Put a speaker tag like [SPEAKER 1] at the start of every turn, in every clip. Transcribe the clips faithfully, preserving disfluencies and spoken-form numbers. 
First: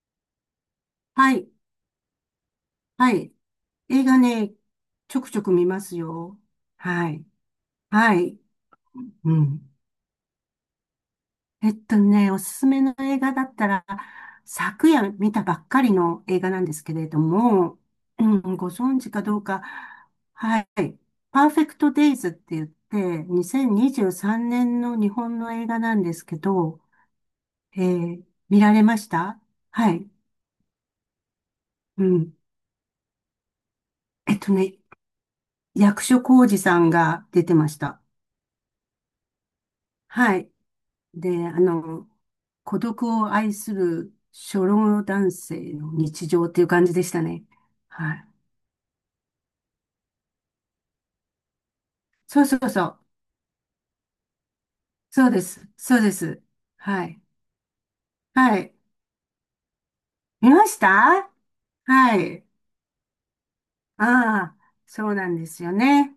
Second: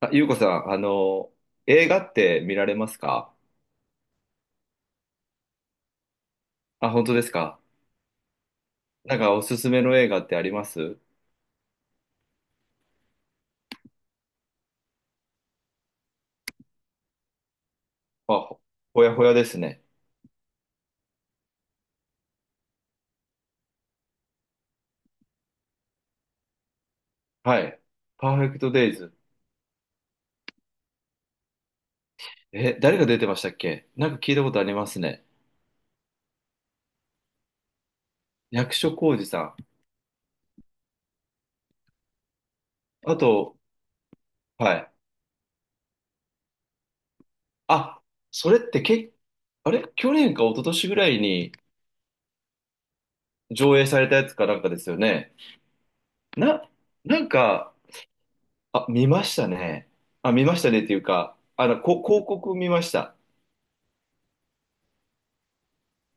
[SPEAKER 1] あ、ゆうこさん、あの、
[SPEAKER 2] はい。
[SPEAKER 1] 映画って見られます
[SPEAKER 2] は
[SPEAKER 1] か？
[SPEAKER 2] い。映画ね、ちょくちょく見ますよ。
[SPEAKER 1] あ、本
[SPEAKER 2] は
[SPEAKER 1] 当で
[SPEAKER 2] い。
[SPEAKER 1] すか？
[SPEAKER 2] はい。
[SPEAKER 1] なんか
[SPEAKER 2] う
[SPEAKER 1] おす
[SPEAKER 2] ん。
[SPEAKER 1] すめの映画ってあります？
[SPEAKER 2] えっとね、おすすめの映画だったら、昨夜見たばっかりの映画なんですけれども、う
[SPEAKER 1] あ、
[SPEAKER 2] ん、
[SPEAKER 1] ほ
[SPEAKER 2] ご存
[SPEAKER 1] ほ
[SPEAKER 2] 知
[SPEAKER 1] や
[SPEAKER 2] か
[SPEAKER 1] ほや
[SPEAKER 2] ど
[SPEAKER 1] で
[SPEAKER 2] う
[SPEAKER 1] す
[SPEAKER 2] か、
[SPEAKER 1] ね。
[SPEAKER 2] はい。パーフェクトデイズって言って、にせんにじゅうさんねんの日本の映画なんですけど、
[SPEAKER 1] は
[SPEAKER 2] え
[SPEAKER 1] い。
[SPEAKER 2] ー
[SPEAKER 1] パーフェク
[SPEAKER 2] 見
[SPEAKER 1] ト
[SPEAKER 2] られ
[SPEAKER 1] デイ
[SPEAKER 2] まし
[SPEAKER 1] ズ。
[SPEAKER 2] た？はい。うん。
[SPEAKER 1] え、誰が出てましたっけ？なんか聞
[SPEAKER 2] え
[SPEAKER 1] い
[SPEAKER 2] っ
[SPEAKER 1] たこ
[SPEAKER 2] と
[SPEAKER 1] とあり
[SPEAKER 2] ね、
[SPEAKER 1] ますね。
[SPEAKER 2] 役所広司さんが出てました。
[SPEAKER 1] 役所広司さん。
[SPEAKER 2] はい。で、あの、孤独
[SPEAKER 1] あ
[SPEAKER 2] を愛
[SPEAKER 1] と、
[SPEAKER 2] する初
[SPEAKER 1] はい。
[SPEAKER 2] 老男性の日常っていう感じでしたね。
[SPEAKER 1] あ、
[SPEAKER 2] はい。
[SPEAKER 1] それってけ、あれ去年か一昨年ぐらいに
[SPEAKER 2] そうそうそう。
[SPEAKER 1] 上映されたやつかなんかですよ
[SPEAKER 2] そう
[SPEAKER 1] ね。
[SPEAKER 2] です。そうです。
[SPEAKER 1] な、
[SPEAKER 2] は
[SPEAKER 1] な
[SPEAKER 2] い。
[SPEAKER 1] んか、
[SPEAKER 2] はい。
[SPEAKER 1] あ、見ましたね。あ、見
[SPEAKER 2] 見
[SPEAKER 1] まし
[SPEAKER 2] ま
[SPEAKER 1] た
[SPEAKER 2] し
[SPEAKER 1] ねっていう
[SPEAKER 2] た？
[SPEAKER 1] か、あの、こ、
[SPEAKER 2] は
[SPEAKER 1] 広
[SPEAKER 2] い。
[SPEAKER 1] 告見ました。
[SPEAKER 2] ああ、そうなんですよね。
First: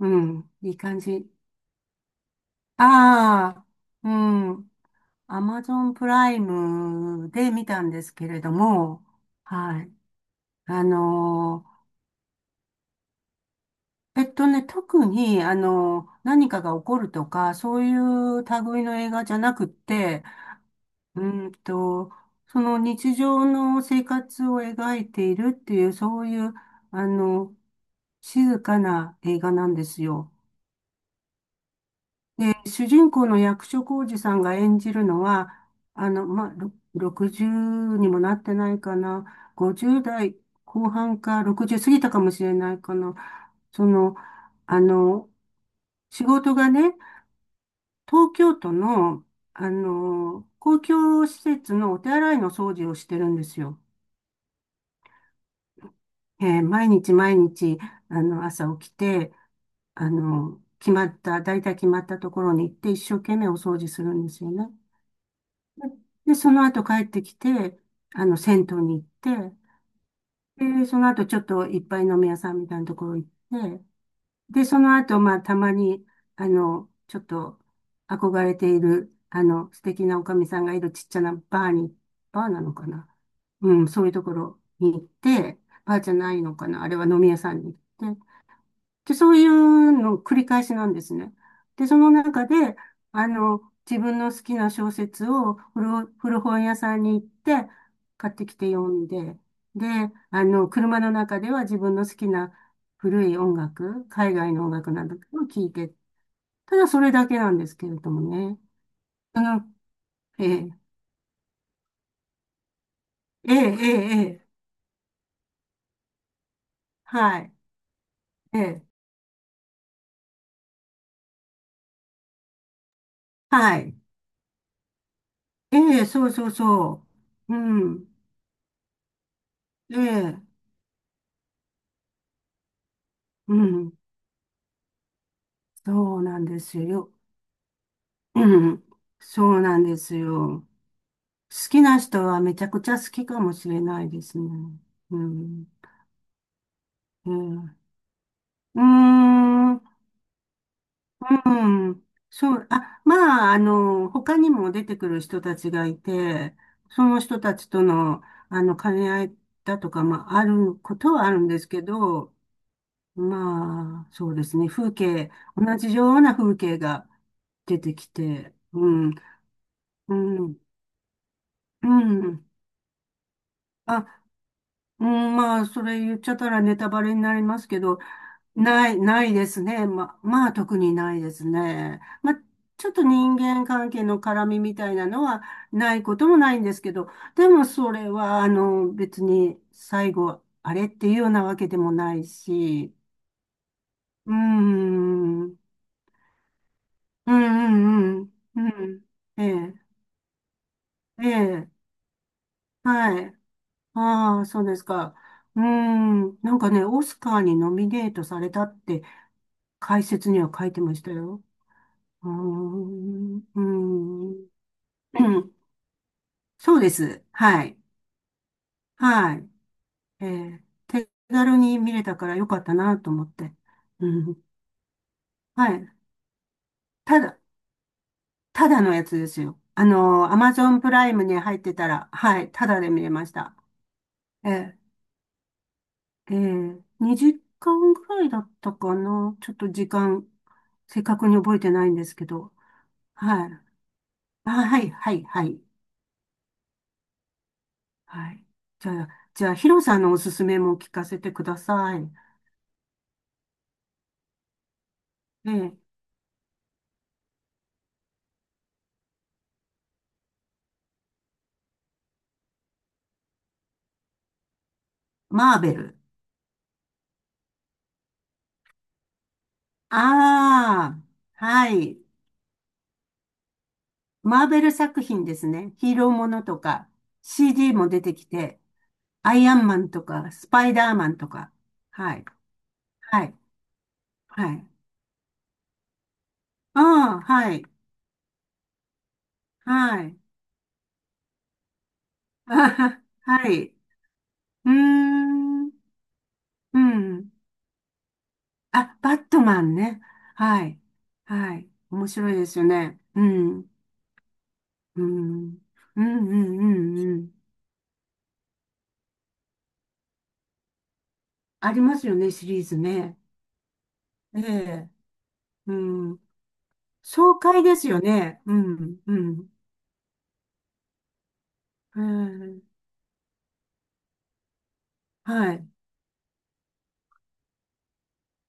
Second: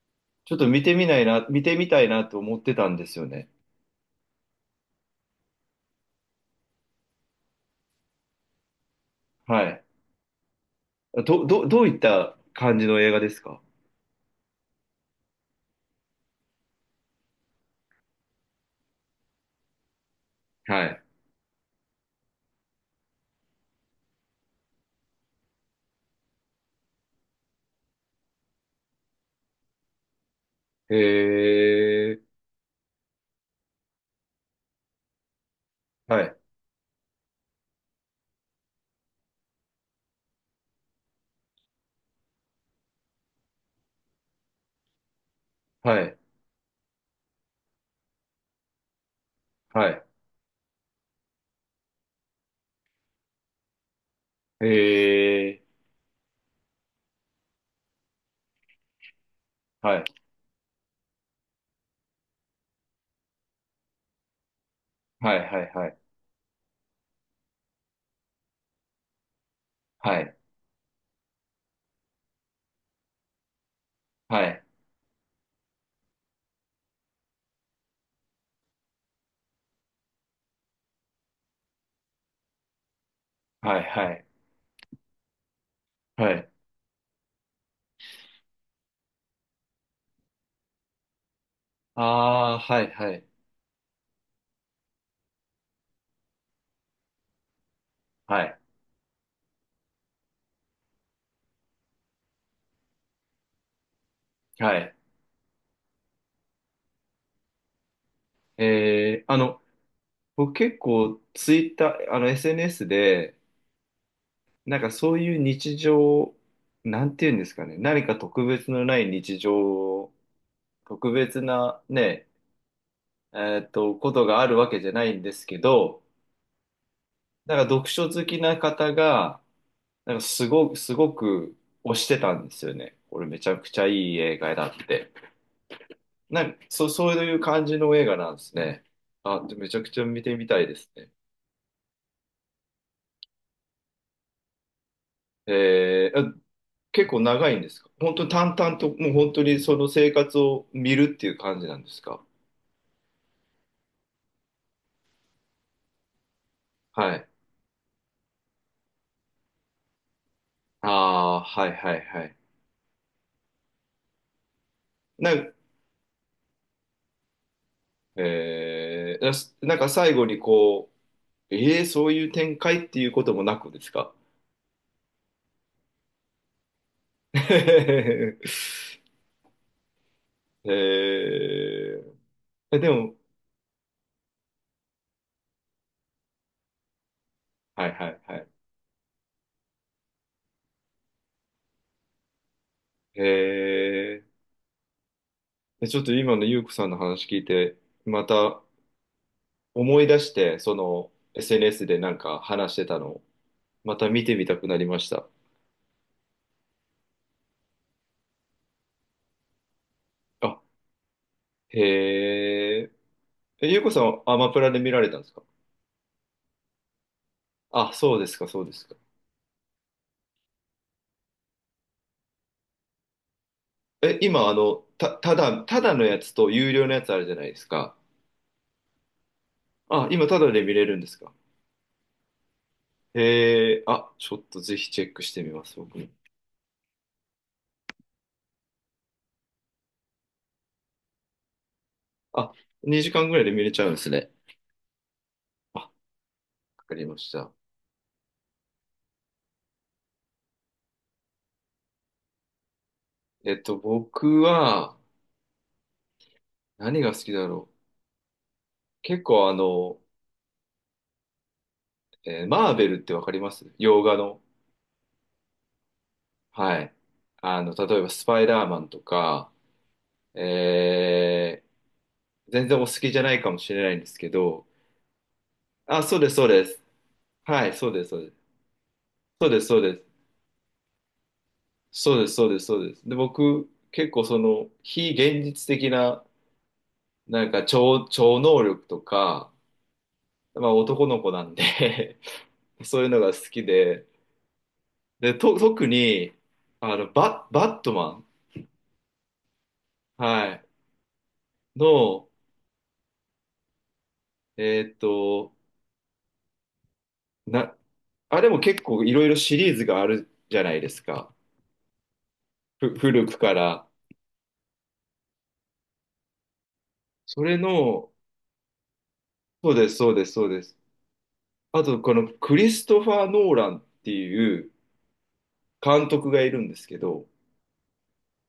[SPEAKER 2] うん。
[SPEAKER 1] ちょっと
[SPEAKER 2] いい
[SPEAKER 1] 見て
[SPEAKER 2] 感
[SPEAKER 1] みない
[SPEAKER 2] じ。
[SPEAKER 1] な、見てみたいなと思ってたんですよね。
[SPEAKER 2] ああ、うん。アマゾンプライムで見たんですけれども、
[SPEAKER 1] は
[SPEAKER 2] は
[SPEAKER 1] い。
[SPEAKER 2] い。あ
[SPEAKER 1] ど、
[SPEAKER 2] の
[SPEAKER 1] ど、
[SPEAKER 2] ー
[SPEAKER 1] どういった感じの映画ですか？
[SPEAKER 2] えっとね、特に、あの、何かが起こるとか、そういう類の映画じゃなくって、
[SPEAKER 1] はい。
[SPEAKER 2] うーんと、その日常の生活を描いているっていう、そういう、あの、静かな映画なんですよ。
[SPEAKER 1] へえ、
[SPEAKER 2] で、主人公の役所広司さんが演じるのは、あ
[SPEAKER 1] は
[SPEAKER 2] の、
[SPEAKER 1] い、
[SPEAKER 2] まあ、ろろくじゅうにもなってないかな、ごじゅう代後半かろくじゅう過ぎたかもしれないかな、その、あの、
[SPEAKER 1] はい、
[SPEAKER 2] 仕事がね、東京都の、あ
[SPEAKER 1] はい。
[SPEAKER 2] の、公共施設のお手洗いの掃除をしてるんですよ。
[SPEAKER 1] へえ、
[SPEAKER 2] えー毎日毎日、あの、朝起きて、
[SPEAKER 1] はい、
[SPEAKER 2] あの、決まった、大体決まったところに行って一生懸命お掃除するんですよね。
[SPEAKER 1] はい、はい、はい、
[SPEAKER 2] で、でその後帰ってきて、あの、銭湯に行って、
[SPEAKER 1] はい、
[SPEAKER 2] で、その後ちょっといっぱい飲み屋さんみたいなところ行って、
[SPEAKER 1] はい、
[SPEAKER 2] で、その後、まあ、たまに、あの、ちょっと憧れている、あの、素敵なおかみさんがいるちっちゃなバーに、バーなのかな？う
[SPEAKER 1] はい、
[SPEAKER 2] ん、そうい
[SPEAKER 1] は
[SPEAKER 2] うと
[SPEAKER 1] い、
[SPEAKER 2] ころに行って、バーじゃ
[SPEAKER 1] は
[SPEAKER 2] ない
[SPEAKER 1] い。
[SPEAKER 2] のかな？あれは飲み屋さんに行って、で、そういうの繰り返しなんですね。で、そ
[SPEAKER 1] あ
[SPEAKER 2] の中
[SPEAKER 1] あ、
[SPEAKER 2] で、
[SPEAKER 1] はい、はい、
[SPEAKER 2] あの、自分の好きな小説を古、古本屋さんに行って買っ
[SPEAKER 1] は
[SPEAKER 2] てき
[SPEAKER 1] い、
[SPEAKER 2] て読んで、で、あの、車の中では自分の好きな古い音楽、海外の音
[SPEAKER 1] は
[SPEAKER 2] 楽
[SPEAKER 1] い。
[SPEAKER 2] などを聴いて、ただそれだけなんですけれどもね。
[SPEAKER 1] えー、あ
[SPEAKER 2] あ
[SPEAKER 1] の、
[SPEAKER 2] の、え
[SPEAKER 1] 僕
[SPEAKER 2] え、
[SPEAKER 1] 結構ツイッター、あの エスエヌエス で、
[SPEAKER 2] ええ、ええ、ええ、
[SPEAKER 1] なんかそういう日常、なんていうん
[SPEAKER 2] は
[SPEAKER 1] で
[SPEAKER 2] い、
[SPEAKER 1] すかね、何か特
[SPEAKER 2] え
[SPEAKER 1] 別
[SPEAKER 2] え、
[SPEAKER 1] のない日常を特別なね、えーっ
[SPEAKER 2] は
[SPEAKER 1] と、
[SPEAKER 2] い、
[SPEAKER 1] ことがあるわけじゃないんですけ
[SPEAKER 2] え
[SPEAKER 1] ど、
[SPEAKER 2] え、そうそうそ
[SPEAKER 1] な
[SPEAKER 2] う、う
[SPEAKER 1] んか読
[SPEAKER 2] ん、
[SPEAKER 1] 書好きな方が、
[SPEAKER 2] え
[SPEAKER 1] なんか
[SPEAKER 2] え、
[SPEAKER 1] すごく、すごく推してたんですよね。これめち
[SPEAKER 2] う
[SPEAKER 1] ゃくちゃい
[SPEAKER 2] ん。
[SPEAKER 1] い映画だって。
[SPEAKER 2] そうな
[SPEAKER 1] な
[SPEAKER 2] ん
[SPEAKER 1] ん
[SPEAKER 2] で
[SPEAKER 1] か、
[SPEAKER 2] す
[SPEAKER 1] そう、そ
[SPEAKER 2] よ。
[SPEAKER 1] ういう感じの映画なんです
[SPEAKER 2] う
[SPEAKER 1] ね。
[SPEAKER 2] ん。
[SPEAKER 1] あ、で
[SPEAKER 2] そう
[SPEAKER 1] めち
[SPEAKER 2] な
[SPEAKER 1] ゃ
[SPEAKER 2] ん
[SPEAKER 1] く
[SPEAKER 2] で
[SPEAKER 1] ちゃ
[SPEAKER 2] す
[SPEAKER 1] 見てみたい
[SPEAKER 2] よ。
[SPEAKER 1] ですね。
[SPEAKER 2] 好きな人はめちゃくちゃ好きかもしれないですね。うん。
[SPEAKER 1] えー、あ結構
[SPEAKER 2] う
[SPEAKER 1] 長いん
[SPEAKER 2] ん。
[SPEAKER 1] で
[SPEAKER 2] う
[SPEAKER 1] すか？本当に淡々
[SPEAKER 2] ー
[SPEAKER 1] と、もう本当にそ
[SPEAKER 2] ん。
[SPEAKER 1] の生活を見るっていう感じなん
[SPEAKER 2] う
[SPEAKER 1] です
[SPEAKER 2] ん。
[SPEAKER 1] か？
[SPEAKER 2] そう。あ、まあ、あの、他にも出てくる人たちがいて、そ
[SPEAKER 1] は
[SPEAKER 2] の
[SPEAKER 1] い。
[SPEAKER 2] 人たちとの、あの、兼ね合いだとか、まあ、ある
[SPEAKER 1] あ
[SPEAKER 2] ことはある
[SPEAKER 1] あ、
[SPEAKER 2] んで
[SPEAKER 1] は
[SPEAKER 2] す
[SPEAKER 1] い
[SPEAKER 2] け
[SPEAKER 1] はいは
[SPEAKER 2] ど、
[SPEAKER 1] い。
[SPEAKER 2] まあ、そうですね。風景、
[SPEAKER 1] なん、
[SPEAKER 2] 同じような風景が出てきて、うん。
[SPEAKER 1] えー、ななんか最
[SPEAKER 2] う
[SPEAKER 1] 後に
[SPEAKER 2] ん。
[SPEAKER 1] こう、ええ
[SPEAKER 2] う
[SPEAKER 1] そういう
[SPEAKER 2] ん。
[SPEAKER 1] 展開っていうこともなくです
[SPEAKER 2] あ、
[SPEAKER 1] か？
[SPEAKER 2] うん、まあ、それ言っちゃったらネタバレにな りますけど、
[SPEAKER 1] え
[SPEAKER 2] ない、ないですね。ま、まあ、特にないですね。
[SPEAKER 1] え、
[SPEAKER 2] まあ、
[SPEAKER 1] え
[SPEAKER 2] ち
[SPEAKER 1] で
[SPEAKER 2] ょっと
[SPEAKER 1] も、
[SPEAKER 2] 人間関係の絡みみたいなのはないこともないんですけど、でも
[SPEAKER 1] は
[SPEAKER 2] そ
[SPEAKER 1] いは
[SPEAKER 2] れ
[SPEAKER 1] いは
[SPEAKER 2] は、あ
[SPEAKER 1] い。
[SPEAKER 2] の、別に最後、あれっていうようなわけでもないし、
[SPEAKER 1] え
[SPEAKER 2] う
[SPEAKER 1] え
[SPEAKER 2] ん、うん、
[SPEAKER 1] ちょっと今のゆうこさんの話
[SPEAKER 2] う
[SPEAKER 1] 聞いて、
[SPEAKER 2] ん、
[SPEAKER 1] ま
[SPEAKER 2] うん、
[SPEAKER 1] た
[SPEAKER 2] うん、ええ、
[SPEAKER 1] 思い出して、その
[SPEAKER 2] ええ、
[SPEAKER 1] エスエヌエス でなんか話してたの
[SPEAKER 2] は
[SPEAKER 1] を、
[SPEAKER 2] い。
[SPEAKER 1] また見て
[SPEAKER 2] あ
[SPEAKER 1] み
[SPEAKER 2] あ、
[SPEAKER 1] た
[SPEAKER 2] そう
[SPEAKER 1] く
[SPEAKER 2] で
[SPEAKER 1] な
[SPEAKER 2] す
[SPEAKER 1] りまし
[SPEAKER 2] か。
[SPEAKER 1] た。
[SPEAKER 2] うーん。なんかね、オスカーにノミネートされたって解説には
[SPEAKER 1] あ、
[SPEAKER 2] 書いてましたよ。うー
[SPEAKER 1] へえ、
[SPEAKER 2] ん。うー
[SPEAKER 1] えゆうこさんはア
[SPEAKER 2] ん。
[SPEAKER 1] マプラで見られ たんです
[SPEAKER 2] う
[SPEAKER 1] か？
[SPEAKER 2] ん、そうです。はい。
[SPEAKER 1] あ、そうですか、そうですか。
[SPEAKER 2] はい。えー手軽に見れたからよかったなと思って。う
[SPEAKER 1] え、
[SPEAKER 2] ん。
[SPEAKER 1] 今、あの、た、ただ、
[SPEAKER 2] は
[SPEAKER 1] た
[SPEAKER 2] い。
[SPEAKER 1] だのやつと有料のやつあ
[SPEAKER 2] た
[SPEAKER 1] るじゃ
[SPEAKER 2] だ、
[SPEAKER 1] ないですか。
[SPEAKER 2] ただのやつですよ。あ
[SPEAKER 1] あ、今、
[SPEAKER 2] の、ア
[SPEAKER 1] ただ
[SPEAKER 2] マ
[SPEAKER 1] で
[SPEAKER 2] ゾ
[SPEAKER 1] 見
[SPEAKER 2] ン
[SPEAKER 1] れ
[SPEAKER 2] プ
[SPEAKER 1] るんで
[SPEAKER 2] ライ
[SPEAKER 1] す
[SPEAKER 2] ム
[SPEAKER 1] か？
[SPEAKER 2] に入ってたら、はい。ただで見れました。
[SPEAKER 1] へえー、あ、ちょっ
[SPEAKER 2] え
[SPEAKER 1] とぜ
[SPEAKER 2] ー
[SPEAKER 1] ひチェックしてみます、僕も。
[SPEAKER 2] ええ、にじかんぐらいだったかな。ちょっと時間、正確に覚えてないんですけ
[SPEAKER 1] あ、
[SPEAKER 2] ど。
[SPEAKER 1] にじかんぐらい
[SPEAKER 2] は
[SPEAKER 1] で
[SPEAKER 2] い。
[SPEAKER 1] 見れちゃうんですね。
[SPEAKER 2] あ、はい、はい、はい。
[SPEAKER 1] あ、わかりました。
[SPEAKER 2] はい。じゃあ、じゃあ、ヒロさんのおすすめも聞かせてください。
[SPEAKER 1] えっと、僕は、
[SPEAKER 2] ええ、
[SPEAKER 1] 何が好きだろう。結構あの、えーマーベルってわかります？洋画の。
[SPEAKER 2] マーベル。
[SPEAKER 1] はい。あの、例えばスパイダーマンとか、
[SPEAKER 2] ああ、
[SPEAKER 1] え
[SPEAKER 2] はい。
[SPEAKER 1] ー、全然お好きじゃないかもしれないんですけ
[SPEAKER 2] マーベ
[SPEAKER 1] ど、
[SPEAKER 2] ル作品ですね。ヒー
[SPEAKER 1] あ、
[SPEAKER 2] ロー
[SPEAKER 1] そうで
[SPEAKER 2] も
[SPEAKER 1] す、
[SPEAKER 2] の
[SPEAKER 1] そう
[SPEAKER 2] と
[SPEAKER 1] です。
[SPEAKER 2] か、
[SPEAKER 1] はい、
[SPEAKER 2] シーディー
[SPEAKER 1] そ
[SPEAKER 2] も
[SPEAKER 1] う
[SPEAKER 2] 出
[SPEAKER 1] です、
[SPEAKER 2] て
[SPEAKER 1] そう
[SPEAKER 2] き
[SPEAKER 1] です。
[SPEAKER 2] て、ア
[SPEAKER 1] そ
[SPEAKER 2] イ
[SPEAKER 1] う
[SPEAKER 2] ア
[SPEAKER 1] です、
[SPEAKER 2] ンマ
[SPEAKER 1] そう
[SPEAKER 2] ン
[SPEAKER 1] で
[SPEAKER 2] と
[SPEAKER 1] す。
[SPEAKER 2] か、スパイダーマンとか。は
[SPEAKER 1] そう
[SPEAKER 2] い。
[SPEAKER 1] です、そうです、そうです。で、
[SPEAKER 2] はい。
[SPEAKER 1] 僕、結構そ
[SPEAKER 2] はい。
[SPEAKER 1] の、非現実的な
[SPEAKER 2] ああ、
[SPEAKER 1] なん
[SPEAKER 2] は
[SPEAKER 1] か
[SPEAKER 2] い。
[SPEAKER 1] 超、超能力とか、
[SPEAKER 2] はい。
[SPEAKER 1] まあ男の子なんで
[SPEAKER 2] あは
[SPEAKER 1] そう
[SPEAKER 2] は、
[SPEAKER 1] いうのが好
[SPEAKER 2] は
[SPEAKER 1] き
[SPEAKER 2] い。
[SPEAKER 1] で、
[SPEAKER 2] うー
[SPEAKER 1] で、と、
[SPEAKER 2] ん。
[SPEAKER 1] 特に、
[SPEAKER 2] う
[SPEAKER 1] あの、
[SPEAKER 2] ん。
[SPEAKER 1] バ、バットマン、
[SPEAKER 2] あ、バットマンね。
[SPEAKER 1] は
[SPEAKER 2] は
[SPEAKER 1] い、
[SPEAKER 2] い。はい。面
[SPEAKER 1] の、
[SPEAKER 2] 白いですよね。うん。
[SPEAKER 1] えーっ
[SPEAKER 2] うん。う
[SPEAKER 1] と、
[SPEAKER 2] んうんうんうん。
[SPEAKER 1] な、あれも結構いろいろシリーズがあるじゃないですか。
[SPEAKER 2] ありますよね、シリーズ
[SPEAKER 1] ふ、
[SPEAKER 2] ね。
[SPEAKER 1] 古くから。
[SPEAKER 2] ええ。うん。爽
[SPEAKER 1] それ
[SPEAKER 2] 快ですよ
[SPEAKER 1] の、
[SPEAKER 2] ね。うん。うん。
[SPEAKER 1] そうです、そうです、そうです。あと、
[SPEAKER 2] う
[SPEAKER 1] このク
[SPEAKER 2] ん、
[SPEAKER 1] リストファー・ノーランっていう
[SPEAKER 2] はい。
[SPEAKER 1] 監督がいるんですけど、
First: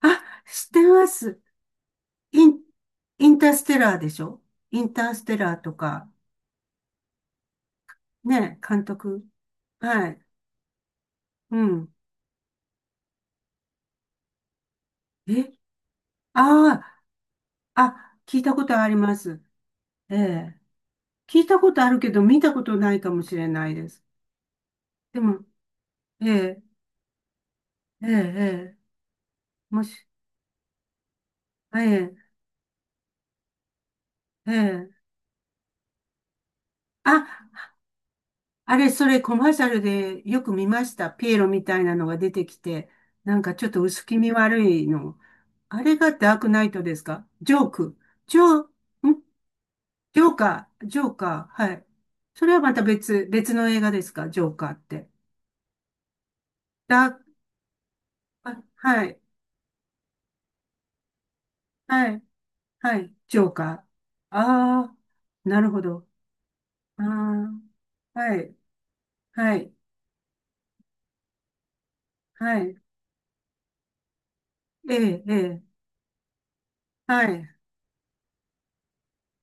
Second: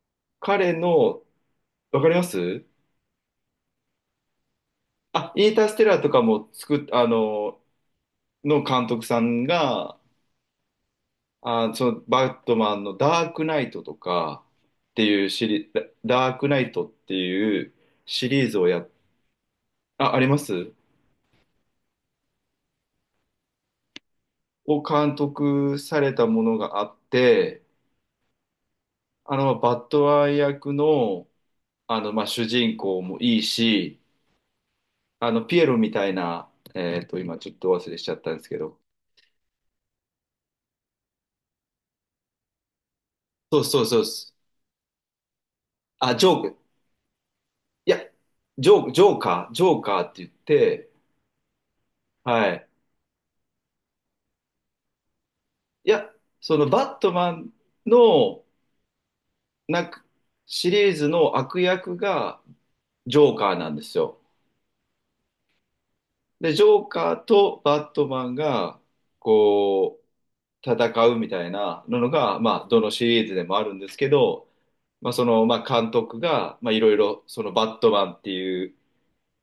[SPEAKER 2] あ、知っ
[SPEAKER 1] 彼
[SPEAKER 2] てま
[SPEAKER 1] の、
[SPEAKER 2] す。
[SPEAKER 1] わかりま
[SPEAKER 2] イン、
[SPEAKER 1] す？
[SPEAKER 2] インターステラーでしょ？インタース
[SPEAKER 1] あ、
[SPEAKER 2] テ
[SPEAKER 1] イン
[SPEAKER 2] ラー
[SPEAKER 1] ター
[SPEAKER 2] と
[SPEAKER 1] ステラーと
[SPEAKER 2] か。
[SPEAKER 1] かも作っ、あの、
[SPEAKER 2] ね、
[SPEAKER 1] の
[SPEAKER 2] 監
[SPEAKER 1] 監督さ
[SPEAKER 2] 督。
[SPEAKER 1] んが、
[SPEAKER 2] はい。う
[SPEAKER 1] あ、そ
[SPEAKER 2] ん。
[SPEAKER 1] のバットマンのダークナイトとかっていうシ
[SPEAKER 2] え、
[SPEAKER 1] リ、ダダークナイ
[SPEAKER 2] あ
[SPEAKER 1] トっていう
[SPEAKER 2] あ、あ、
[SPEAKER 1] シ
[SPEAKER 2] 聞い
[SPEAKER 1] リー
[SPEAKER 2] た
[SPEAKER 1] ズ
[SPEAKER 2] こ
[SPEAKER 1] をや
[SPEAKER 2] とあ
[SPEAKER 1] っ、
[SPEAKER 2] ります。
[SPEAKER 1] あ、
[SPEAKER 2] え
[SPEAKER 1] ありま
[SPEAKER 2] え、
[SPEAKER 1] す？
[SPEAKER 2] 聞いたことあるけど、見たことないかもしれないです。
[SPEAKER 1] を監
[SPEAKER 2] でも、
[SPEAKER 1] 督された
[SPEAKER 2] え
[SPEAKER 1] もの
[SPEAKER 2] え、
[SPEAKER 1] があって、
[SPEAKER 2] ええ、ええ、
[SPEAKER 1] あの、バ
[SPEAKER 2] も
[SPEAKER 1] ット
[SPEAKER 2] し、
[SPEAKER 1] マン役の、
[SPEAKER 2] え
[SPEAKER 1] あの、まあ、
[SPEAKER 2] え、
[SPEAKER 1] 主人公もいいし、
[SPEAKER 2] ええ。
[SPEAKER 1] あの、ピエロみたいな、えっ
[SPEAKER 2] あ、
[SPEAKER 1] と、今ちょっと忘れしちゃったんですけ
[SPEAKER 2] あ
[SPEAKER 1] ど、
[SPEAKER 2] れ、それコマーシャルでよく見ました。ピエロみたいなのが出てきて、なんか
[SPEAKER 1] そう
[SPEAKER 2] ちょっ
[SPEAKER 1] そ
[SPEAKER 2] と
[SPEAKER 1] うそうで
[SPEAKER 2] 薄気味
[SPEAKER 1] す。
[SPEAKER 2] 悪いの。あれが
[SPEAKER 1] あ、ジョ
[SPEAKER 2] ダー
[SPEAKER 1] ー
[SPEAKER 2] ク
[SPEAKER 1] ク、
[SPEAKER 2] ナイトですか？ジョー
[SPEAKER 1] い
[SPEAKER 2] ク。
[SPEAKER 1] や、
[SPEAKER 2] ジョ
[SPEAKER 1] ジョー、ジ
[SPEAKER 2] ー、
[SPEAKER 1] ョー
[SPEAKER 2] ん
[SPEAKER 1] カー、ジョーカーっ
[SPEAKER 2] ジ
[SPEAKER 1] て言
[SPEAKER 2] ョ
[SPEAKER 1] っ
[SPEAKER 2] ーカー、
[SPEAKER 1] て、
[SPEAKER 2] ジョーカー、はい。そ
[SPEAKER 1] は
[SPEAKER 2] れは
[SPEAKER 1] い。
[SPEAKER 2] また別、別の映画ですか？ジョーカーって。
[SPEAKER 1] いや、そのバッ
[SPEAKER 2] ダー
[SPEAKER 1] ト
[SPEAKER 2] ク、
[SPEAKER 1] マンの
[SPEAKER 2] あ、はい、
[SPEAKER 1] なんかシリーズの悪役
[SPEAKER 2] はい、
[SPEAKER 1] が
[SPEAKER 2] はい、
[SPEAKER 1] ジョー
[SPEAKER 2] ジョ
[SPEAKER 1] カ
[SPEAKER 2] ー
[SPEAKER 1] ー
[SPEAKER 2] カ
[SPEAKER 1] なんですよ。
[SPEAKER 2] ー。ああ、なるほど。
[SPEAKER 1] で、ジョー
[SPEAKER 2] あ
[SPEAKER 1] カーとバット
[SPEAKER 2] あ、
[SPEAKER 1] マン
[SPEAKER 2] はい、
[SPEAKER 1] が
[SPEAKER 2] はい、
[SPEAKER 1] こう戦うみたいなのが、
[SPEAKER 2] は
[SPEAKER 1] まあ、
[SPEAKER 2] い、
[SPEAKER 1] どのシリーズでもあるんですけど、
[SPEAKER 2] え
[SPEAKER 1] まあ、
[SPEAKER 2] え、
[SPEAKER 1] そ
[SPEAKER 2] え
[SPEAKER 1] の、ま
[SPEAKER 2] え、
[SPEAKER 1] あ、監督が、まあ、いろいろ
[SPEAKER 2] は
[SPEAKER 1] そ
[SPEAKER 2] い、
[SPEAKER 1] のバットマンっていう、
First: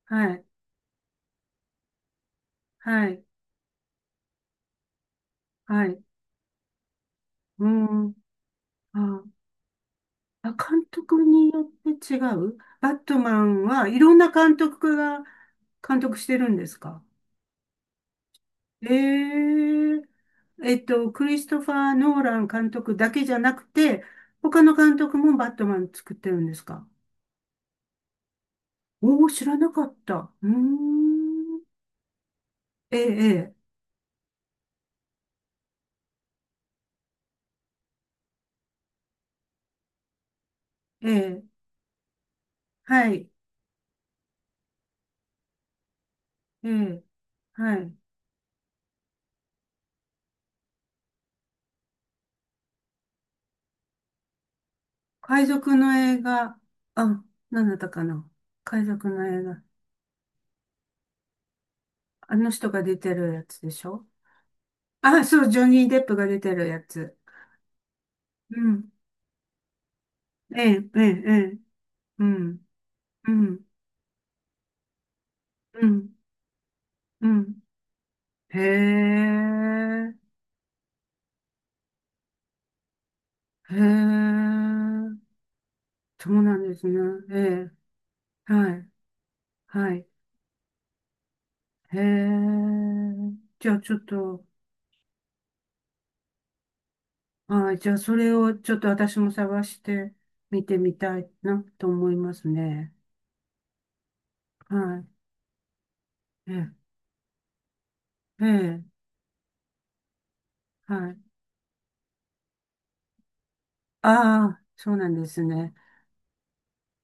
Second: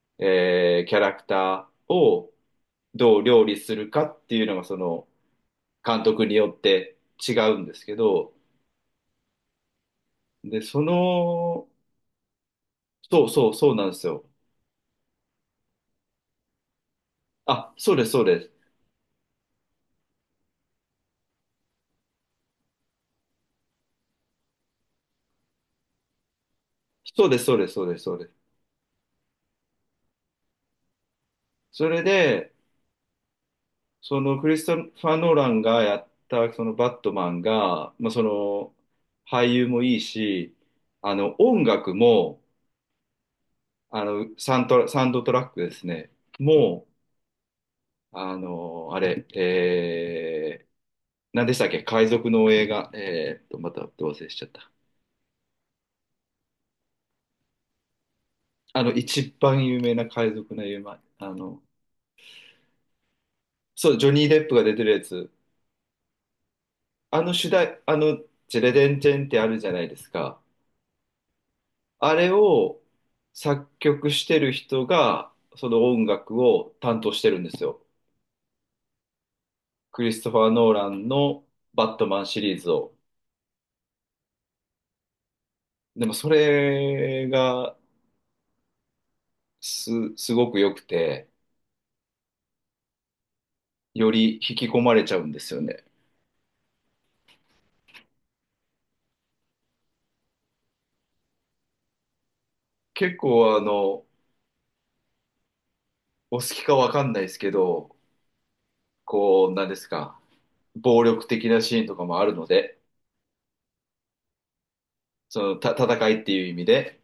[SPEAKER 2] はい、
[SPEAKER 1] えーキャラクターを
[SPEAKER 2] は
[SPEAKER 1] どう
[SPEAKER 2] い、
[SPEAKER 1] 料理するかっていうのがその
[SPEAKER 2] は
[SPEAKER 1] 監
[SPEAKER 2] い、
[SPEAKER 1] 督によって違うん
[SPEAKER 2] う
[SPEAKER 1] ですけ
[SPEAKER 2] ん、
[SPEAKER 1] ど、
[SPEAKER 2] あ、あ
[SPEAKER 1] で、そ
[SPEAKER 2] 監督によ
[SPEAKER 1] の、
[SPEAKER 2] って違うバット
[SPEAKER 1] そう
[SPEAKER 2] マ
[SPEAKER 1] そう、
[SPEAKER 2] ン
[SPEAKER 1] そうな
[SPEAKER 2] は
[SPEAKER 1] んで
[SPEAKER 2] い
[SPEAKER 1] す
[SPEAKER 2] ろん
[SPEAKER 1] よ。
[SPEAKER 2] な監督が監督してるんですか？
[SPEAKER 1] あ、そうです、そうです。
[SPEAKER 2] ええ、えっと、クリストファー・ノーラン監督だけじゃなくて、他の監督もバットマン作ってるんですか？
[SPEAKER 1] そうです、そうです、そうです、そうです。
[SPEAKER 2] おおー、知らなかった。うーん、
[SPEAKER 1] それで、
[SPEAKER 2] ええ、
[SPEAKER 1] そのクリストファー・ノーランがやったそのバットマンが、まあ、その俳優もいいし、
[SPEAKER 2] ええ、
[SPEAKER 1] あ
[SPEAKER 2] え
[SPEAKER 1] の
[SPEAKER 2] え、
[SPEAKER 1] 音楽も、
[SPEAKER 2] はい、
[SPEAKER 1] あのサントラ、サウンドトラックですね、
[SPEAKER 2] え
[SPEAKER 1] もう、
[SPEAKER 2] え、はい。
[SPEAKER 1] あの、あれ、えー、何でしたっけ、海賊の映画、えーっと、また忘れしちゃった。
[SPEAKER 2] 海賊の映画、あ、何だったかな。
[SPEAKER 1] あ
[SPEAKER 2] 海
[SPEAKER 1] の、
[SPEAKER 2] 賊の
[SPEAKER 1] 一
[SPEAKER 2] 映画。
[SPEAKER 1] 番有名な海賊の映画、あの、
[SPEAKER 2] あの人が出てるやつでし
[SPEAKER 1] そう、
[SPEAKER 2] ょ？
[SPEAKER 1] ジョニー・デップが出てるや
[SPEAKER 2] あ、
[SPEAKER 1] つ。
[SPEAKER 2] そう、ジョニー・デップが出てるやつ。
[SPEAKER 1] あの主題、あの、ジェ
[SPEAKER 2] う
[SPEAKER 1] レデ
[SPEAKER 2] ん。
[SPEAKER 1] ンチェンってあるじゃないですか。
[SPEAKER 2] ええ、ええ、ええ。
[SPEAKER 1] あ
[SPEAKER 2] う
[SPEAKER 1] れ
[SPEAKER 2] ん、
[SPEAKER 1] を
[SPEAKER 2] うん、
[SPEAKER 1] 作曲してる人が、その
[SPEAKER 2] う
[SPEAKER 1] 音
[SPEAKER 2] ん、
[SPEAKER 1] 楽を担当し
[SPEAKER 2] う
[SPEAKER 1] てるんで
[SPEAKER 2] ん。
[SPEAKER 1] すよ。
[SPEAKER 2] へ
[SPEAKER 1] クリ
[SPEAKER 2] え、
[SPEAKER 1] ストファー・ノーランのバットマンシリーズを。
[SPEAKER 2] へえ。
[SPEAKER 1] でもそ
[SPEAKER 2] そうなんですね。
[SPEAKER 1] れ
[SPEAKER 2] ええ、
[SPEAKER 1] が
[SPEAKER 2] はい、
[SPEAKER 1] す、
[SPEAKER 2] はい。
[SPEAKER 1] すごく良くて、
[SPEAKER 2] へえ。じゃあちょっ
[SPEAKER 1] より
[SPEAKER 2] と、
[SPEAKER 1] 引き込まれちゃうんですよね。
[SPEAKER 2] はい、じゃあそれをちょっと私も探して見てみたいなと思いますね。
[SPEAKER 1] 結構あの、
[SPEAKER 2] は
[SPEAKER 1] お好
[SPEAKER 2] い。
[SPEAKER 1] き
[SPEAKER 2] え
[SPEAKER 1] かわかんないですけど、
[SPEAKER 2] え、ええ、
[SPEAKER 1] こう、なんですか、
[SPEAKER 2] は
[SPEAKER 1] 暴
[SPEAKER 2] い。
[SPEAKER 1] 力的なシーンとかもあるので、
[SPEAKER 2] ああ、そうなんで
[SPEAKER 1] そ
[SPEAKER 2] す
[SPEAKER 1] の、た、
[SPEAKER 2] ね。
[SPEAKER 1] 戦いっていう意味で。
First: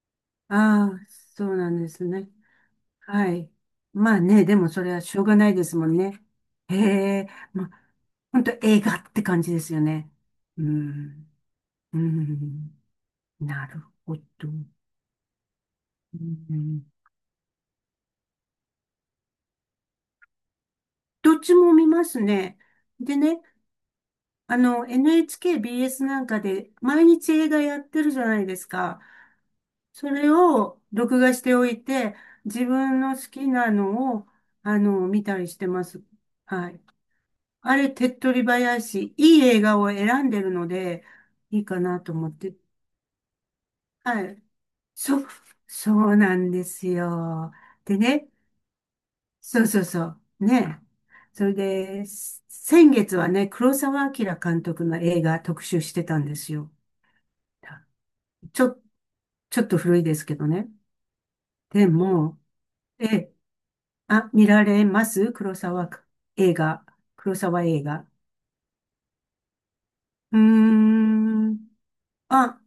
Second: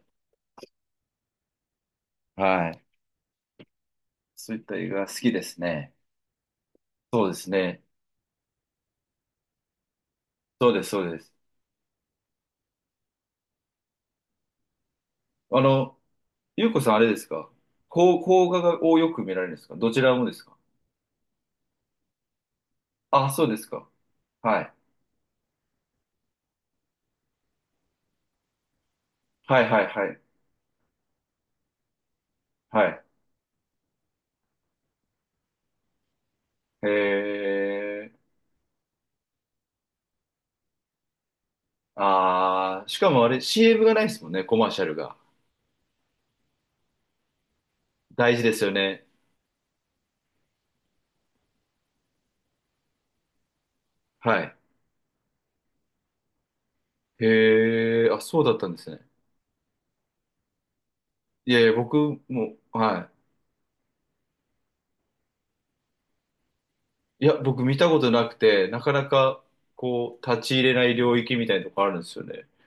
[SPEAKER 2] ああ、そうなんですね。
[SPEAKER 1] はい。
[SPEAKER 2] はい。まあね、
[SPEAKER 1] そ
[SPEAKER 2] で
[SPEAKER 1] ういっ
[SPEAKER 2] も
[SPEAKER 1] た
[SPEAKER 2] そ
[SPEAKER 1] 映
[SPEAKER 2] れは
[SPEAKER 1] 画好
[SPEAKER 2] しょう
[SPEAKER 1] き
[SPEAKER 2] が
[SPEAKER 1] で
[SPEAKER 2] ない
[SPEAKER 1] す
[SPEAKER 2] ですも
[SPEAKER 1] ね。
[SPEAKER 2] んね。え
[SPEAKER 1] そう
[SPEAKER 2] え、
[SPEAKER 1] です
[SPEAKER 2] まあ、
[SPEAKER 1] ね。
[SPEAKER 2] ほんと映画って感じですよね。う
[SPEAKER 1] そうです、そうです。
[SPEAKER 2] ん、うん、なるほど。
[SPEAKER 1] あの、
[SPEAKER 2] う
[SPEAKER 1] ゆうこ
[SPEAKER 2] ん、
[SPEAKER 1] さんあれですか？こう、邦画がをよく見られるんですか？どちらもですか？
[SPEAKER 2] どっちも見ますね。で
[SPEAKER 1] あ、
[SPEAKER 2] ね、
[SPEAKER 1] そうですか。
[SPEAKER 2] あ
[SPEAKER 1] はい。
[SPEAKER 2] の、エヌエイチケービーエス なんかで毎日映画やってるじゃないですか。
[SPEAKER 1] はいはいは
[SPEAKER 2] そ
[SPEAKER 1] い。
[SPEAKER 2] れを録画しておいて、自
[SPEAKER 1] は
[SPEAKER 2] 分
[SPEAKER 1] い。
[SPEAKER 2] の好きなのを、あの、見たりしてます。はい。
[SPEAKER 1] へ
[SPEAKER 2] あれ、手
[SPEAKER 1] え。
[SPEAKER 2] っ取り早いし、いい映画を選んでるので、いいかなと思って。
[SPEAKER 1] あー、しかもあれ シーエム がないで
[SPEAKER 2] は
[SPEAKER 1] すもんね、
[SPEAKER 2] い。
[SPEAKER 1] コマーシャル
[SPEAKER 2] そ、
[SPEAKER 1] が。
[SPEAKER 2] そうなんですよ。でね、
[SPEAKER 1] 大事ですよね。
[SPEAKER 2] そうそうそう。ね。それで、す先月はね、黒澤明
[SPEAKER 1] はい。
[SPEAKER 2] 監督の映画特集してたんですよ。
[SPEAKER 1] へえ、あ、そうだっ
[SPEAKER 2] ちょ
[SPEAKER 1] たんで
[SPEAKER 2] っ
[SPEAKER 1] すね。
[SPEAKER 2] ちょっと古いですけどね。
[SPEAKER 1] いやいや、
[SPEAKER 2] で
[SPEAKER 1] 僕
[SPEAKER 2] も、
[SPEAKER 1] も、は
[SPEAKER 2] え、あ、見られます？黒沢映画。
[SPEAKER 1] い。い
[SPEAKER 2] 黒
[SPEAKER 1] や、
[SPEAKER 2] 沢
[SPEAKER 1] 僕見
[SPEAKER 2] 映
[SPEAKER 1] たこ
[SPEAKER 2] 画。
[SPEAKER 1] となくて、なかなか、こう、
[SPEAKER 2] うー
[SPEAKER 1] 立ち入れない領域みた
[SPEAKER 2] ん。
[SPEAKER 1] いなとこあるんですよね。
[SPEAKER 2] あ、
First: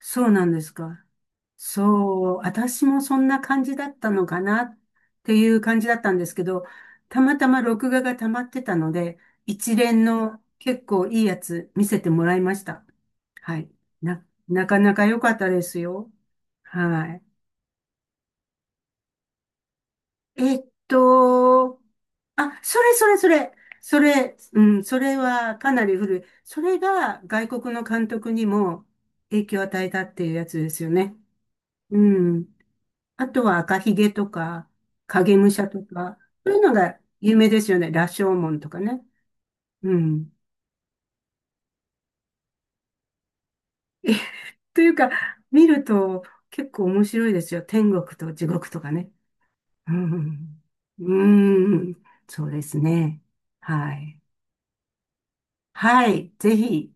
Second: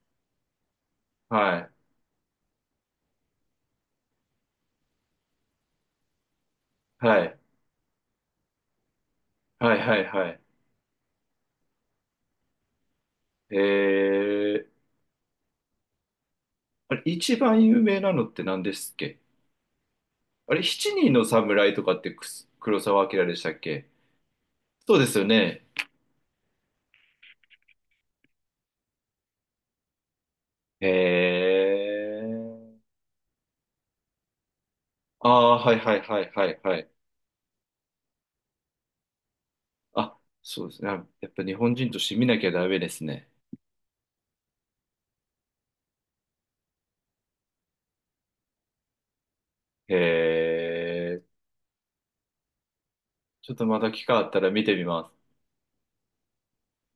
[SPEAKER 2] そうなんですか。
[SPEAKER 1] はい。
[SPEAKER 2] そう、私もそんな感じだったのかなっていう感じだったんですけど、た
[SPEAKER 1] は
[SPEAKER 2] ま
[SPEAKER 1] い。
[SPEAKER 2] たま録画が溜まってたので、
[SPEAKER 1] は
[SPEAKER 2] 一
[SPEAKER 1] いは
[SPEAKER 2] 連
[SPEAKER 1] いはい。
[SPEAKER 2] の結構いいやつ見せてもらいました。
[SPEAKER 1] え
[SPEAKER 2] はい。な、な
[SPEAKER 1] ー、
[SPEAKER 2] かなか良かったですよ。
[SPEAKER 1] あれ、
[SPEAKER 2] はい。
[SPEAKER 1] 一番有名なのって何ですっけ？あ
[SPEAKER 2] え
[SPEAKER 1] れ、
[SPEAKER 2] っ
[SPEAKER 1] 七人の侍
[SPEAKER 2] と、
[SPEAKER 1] とかってくす
[SPEAKER 2] あ、
[SPEAKER 1] 黒
[SPEAKER 2] それ
[SPEAKER 1] 澤
[SPEAKER 2] それ
[SPEAKER 1] 明
[SPEAKER 2] そ
[SPEAKER 1] でした
[SPEAKER 2] れ、
[SPEAKER 1] っけ？
[SPEAKER 2] それ、うん、
[SPEAKER 1] そう
[SPEAKER 2] そ
[SPEAKER 1] で
[SPEAKER 2] れ
[SPEAKER 1] すよ
[SPEAKER 2] は
[SPEAKER 1] ね。
[SPEAKER 2] かなり古い。それが外国の監督にも影響を与えたっていうやつです
[SPEAKER 1] え
[SPEAKER 2] よね。うん。
[SPEAKER 1] ー、
[SPEAKER 2] あとは赤ひげとか、影武
[SPEAKER 1] ああー、
[SPEAKER 2] 者
[SPEAKER 1] はい
[SPEAKER 2] と
[SPEAKER 1] はい
[SPEAKER 2] か、
[SPEAKER 1] はいは
[SPEAKER 2] そうい
[SPEAKER 1] い
[SPEAKER 2] うの
[SPEAKER 1] はい。
[SPEAKER 2] が有名ですよね。羅生門とかね。う
[SPEAKER 1] あ、
[SPEAKER 2] ん。
[SPEAKER 1] そうですね。あやっぱ日本人として見なきゃダメですね。
[SPEAKER 2] えというか、見ると結構面白いですよ。天国と地獄とかね。う
[SPEAKER 1] え
[SPEAKER 2] ん。
[SPEAKER 1] ー、
[SPEAKER 2] うん。そうですね。
[SPEAKER 1] ちょっとまた
[SPEAKER 2] は
[SPEAKER 1] 機会
[SPEAKER 2] い。
[SPEAKER 1] あったら見てみます。
[SPEAKER 2] はい。ぜひ。